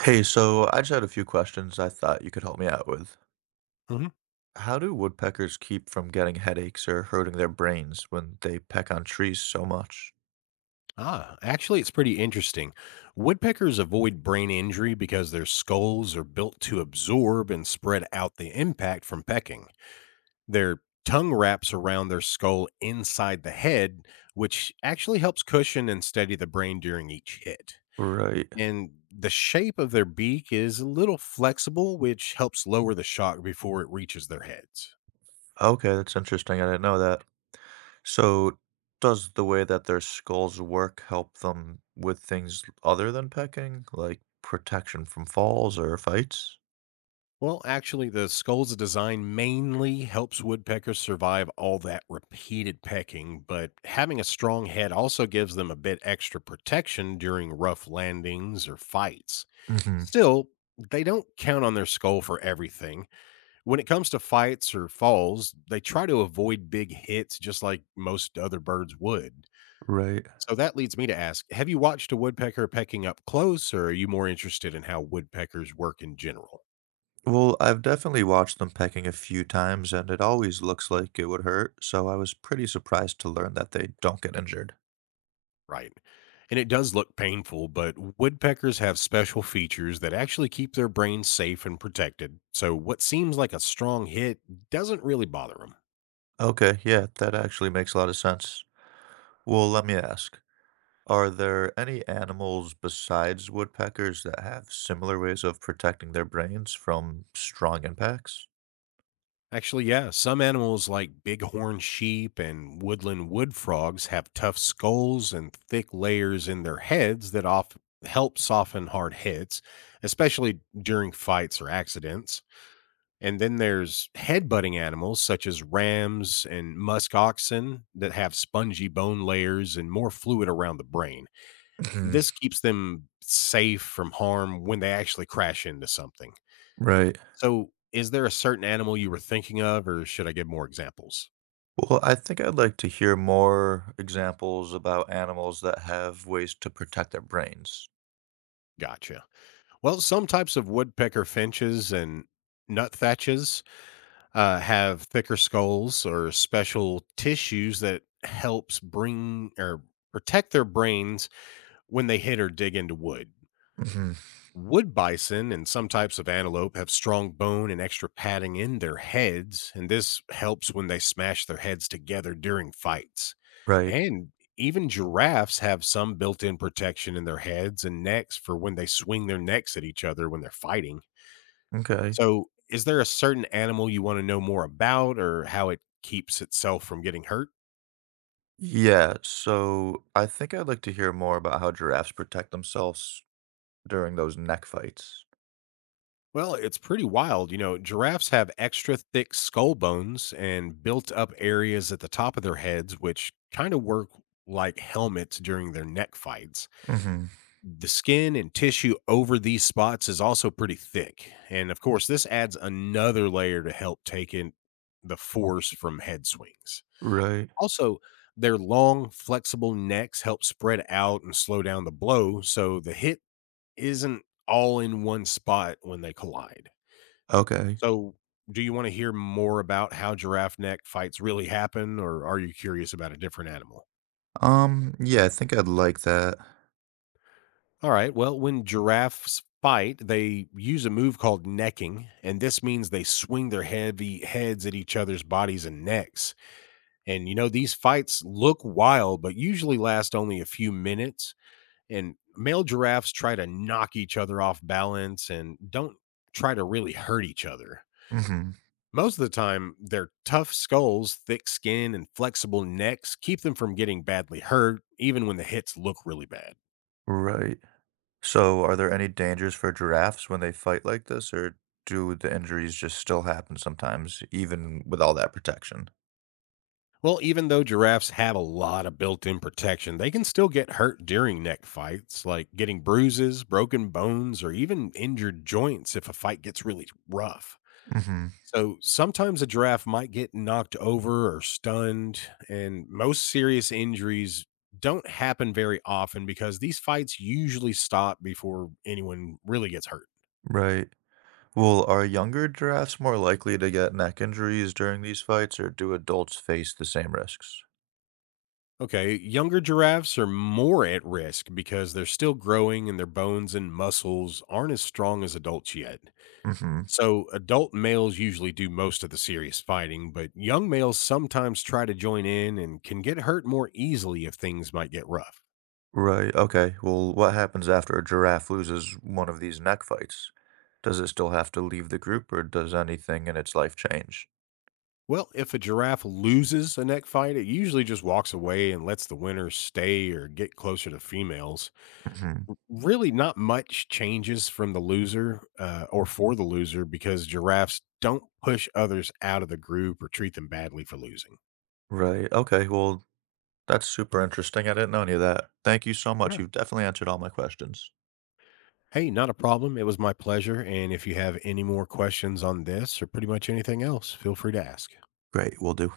Hey, so I just had a few questions I thought you could help me out with. Hmm. How do woodpeckers keep from getting headaches or hurting their brains when they peck on trees so much? Ah, actually, it's pretty interesting. Woodpeckers avoid brain injury because their skulls are built to absorb and spread out the impact from pecking. Their tongue wraps around their skull inside the head, which actually helps cushion and steady the brain during each hit. Right. And the shape of their beak is a little flexible, which helps lower the shock before it reaches their heads. Okay, that's interesting. I didn't know that. So, does the way that their skulls work help them with things other than pecking, like protection from falls or fights? Well, actually, the skull's design mainly helps woodpeckers survive all that repeated pecking, but having a strong head also gives them a bit extra protection during rough landings or fights. Mm-hmm. Still, they don't count on their skull for everything. When it comes to fights or falls, they try to avoid big hits just like most other birds would. Right. So that leads me to ask, have you watched a woodpecker pecking up close, or are you more interested in how woodpeckers work in general? Well, I've definitely watched them pecking a few times, and it always looks like it would hurt, so I was pretty surprised to learn that they don't get injured. Right. And it does look painful, but woodpeckers have special features that actually keep their brains safe and protected. So what seems like a strong hit doesn't really bother them. Okay, yeah, that actually makes a lot of sense. Well, let me ask, are there any animals besides woodpeckers that have similar ways of protecting their brains from strong impacts? Actually, yeah, some animals like bighorn sheep and woodland wood frogs have tough skulls and thick layers in their heads that often help soften hard hits, especially during fights or accidents. And then there's head-butting animals such as rams and musk oxen that have spongy bone layers and more fluid around the brain. Mhm. This keeps them safe from harm when they actually crash into something. Right. So, is there a certain animal you were thinking of, or should I give more examples? Well, I think I'd like to hear more examples about animals that have ways to protect their brains. Gotcha. Well, some types of woodpecker finches and nuthatches have thicker skulls or special tissues that helps bring or protect their brains when they hit or dig into wood. Mhm. Wood bison and some types of antelope have strong bone and extra padding in their heads, and this helps when they smash their heads together during fights. Right. And even giraffes have some built in protection in their heads and necks for when they swing their necks at each other when they're fighting. Okay. So, is there a certain animal you want to know more about or how it keeps itself from getting hurt? Yeah, so I think I'd like to hear more about how giraffes protect themselves during those neck fights. Well, it's pretty wild. You know, giraffes have extra thick skull bones and built up areas at the top of their heads, which kind of work like helmets during their neck fights. Hmm. The skin and tissue over these spots is also pretty thick. And of course, this adds another layer to help take in the force from head swings. Right. Also, their long, flexible necks help spread out and slow down the blow, so the hit isn't all in one spot when they collide. Okay. So, do you want to hear more about how giraffe neck fights really happen, or are you curious about a different animal? Yeah, I think I'd like that. All right. Well, when giraffes fight, they use a move called necking, and this means they swing their heavy heads at each other's bodies and necks. And you know, these fights look wild, but usually last only a few minutes. And male giraffes try to knock each other off balance and don't try to really hurt each other. Hmm. Most of the time, their tough skulls, thick skin, and flexible necks keep them from getting badly hurt, even when the hits look really bad. Right. So, are there any dangers for giraffes when they fight like this, or do the injuries just still happen sometimes, even with all that protection? Well, even though giraffes have a lot of built in protection, they can still get hurt during neck fights, like getting bruises, broken bones, or even injured joints if a fight gets really rough. Hmm. So sometimes a giraffe might get knocked over or stunned, and most serious injuries don't happen very often because these fights usually stop before anyone really gets hurt. Right. Well, are younger giraffes more likely to get neck injuries during these fights, or do adults face the same risks? Okay, younger giraffes are more at risk because they're still growing and their bones and muscles aren't as strong as adults yet. Hmm. So, adult males usually do most of the serious fighting, but young males sometimes try to join in and can get hurt more easily if things might get rough. Right. Okay. Well, what happens after a giraffe loses one of these neck fights? Does it still have to leave the group, or does anything in its life change? Well, if a giraffe loses a neck fight, it usually just walks away and lets the winner stay or get closer to females. Mhm. Really, not much changes from the loser or for the loser because giraffes don't push others out of the group or treat them badly for losing. Right, okay, well, that's super interesting, I didn't know any of that. Thank you so much, Yeah. you've definitely answered all my questions. Hey, not a problem. It was my pleasure. And if you have any more questions on this or pretty much anything else, feel free to ask. Great, we will do.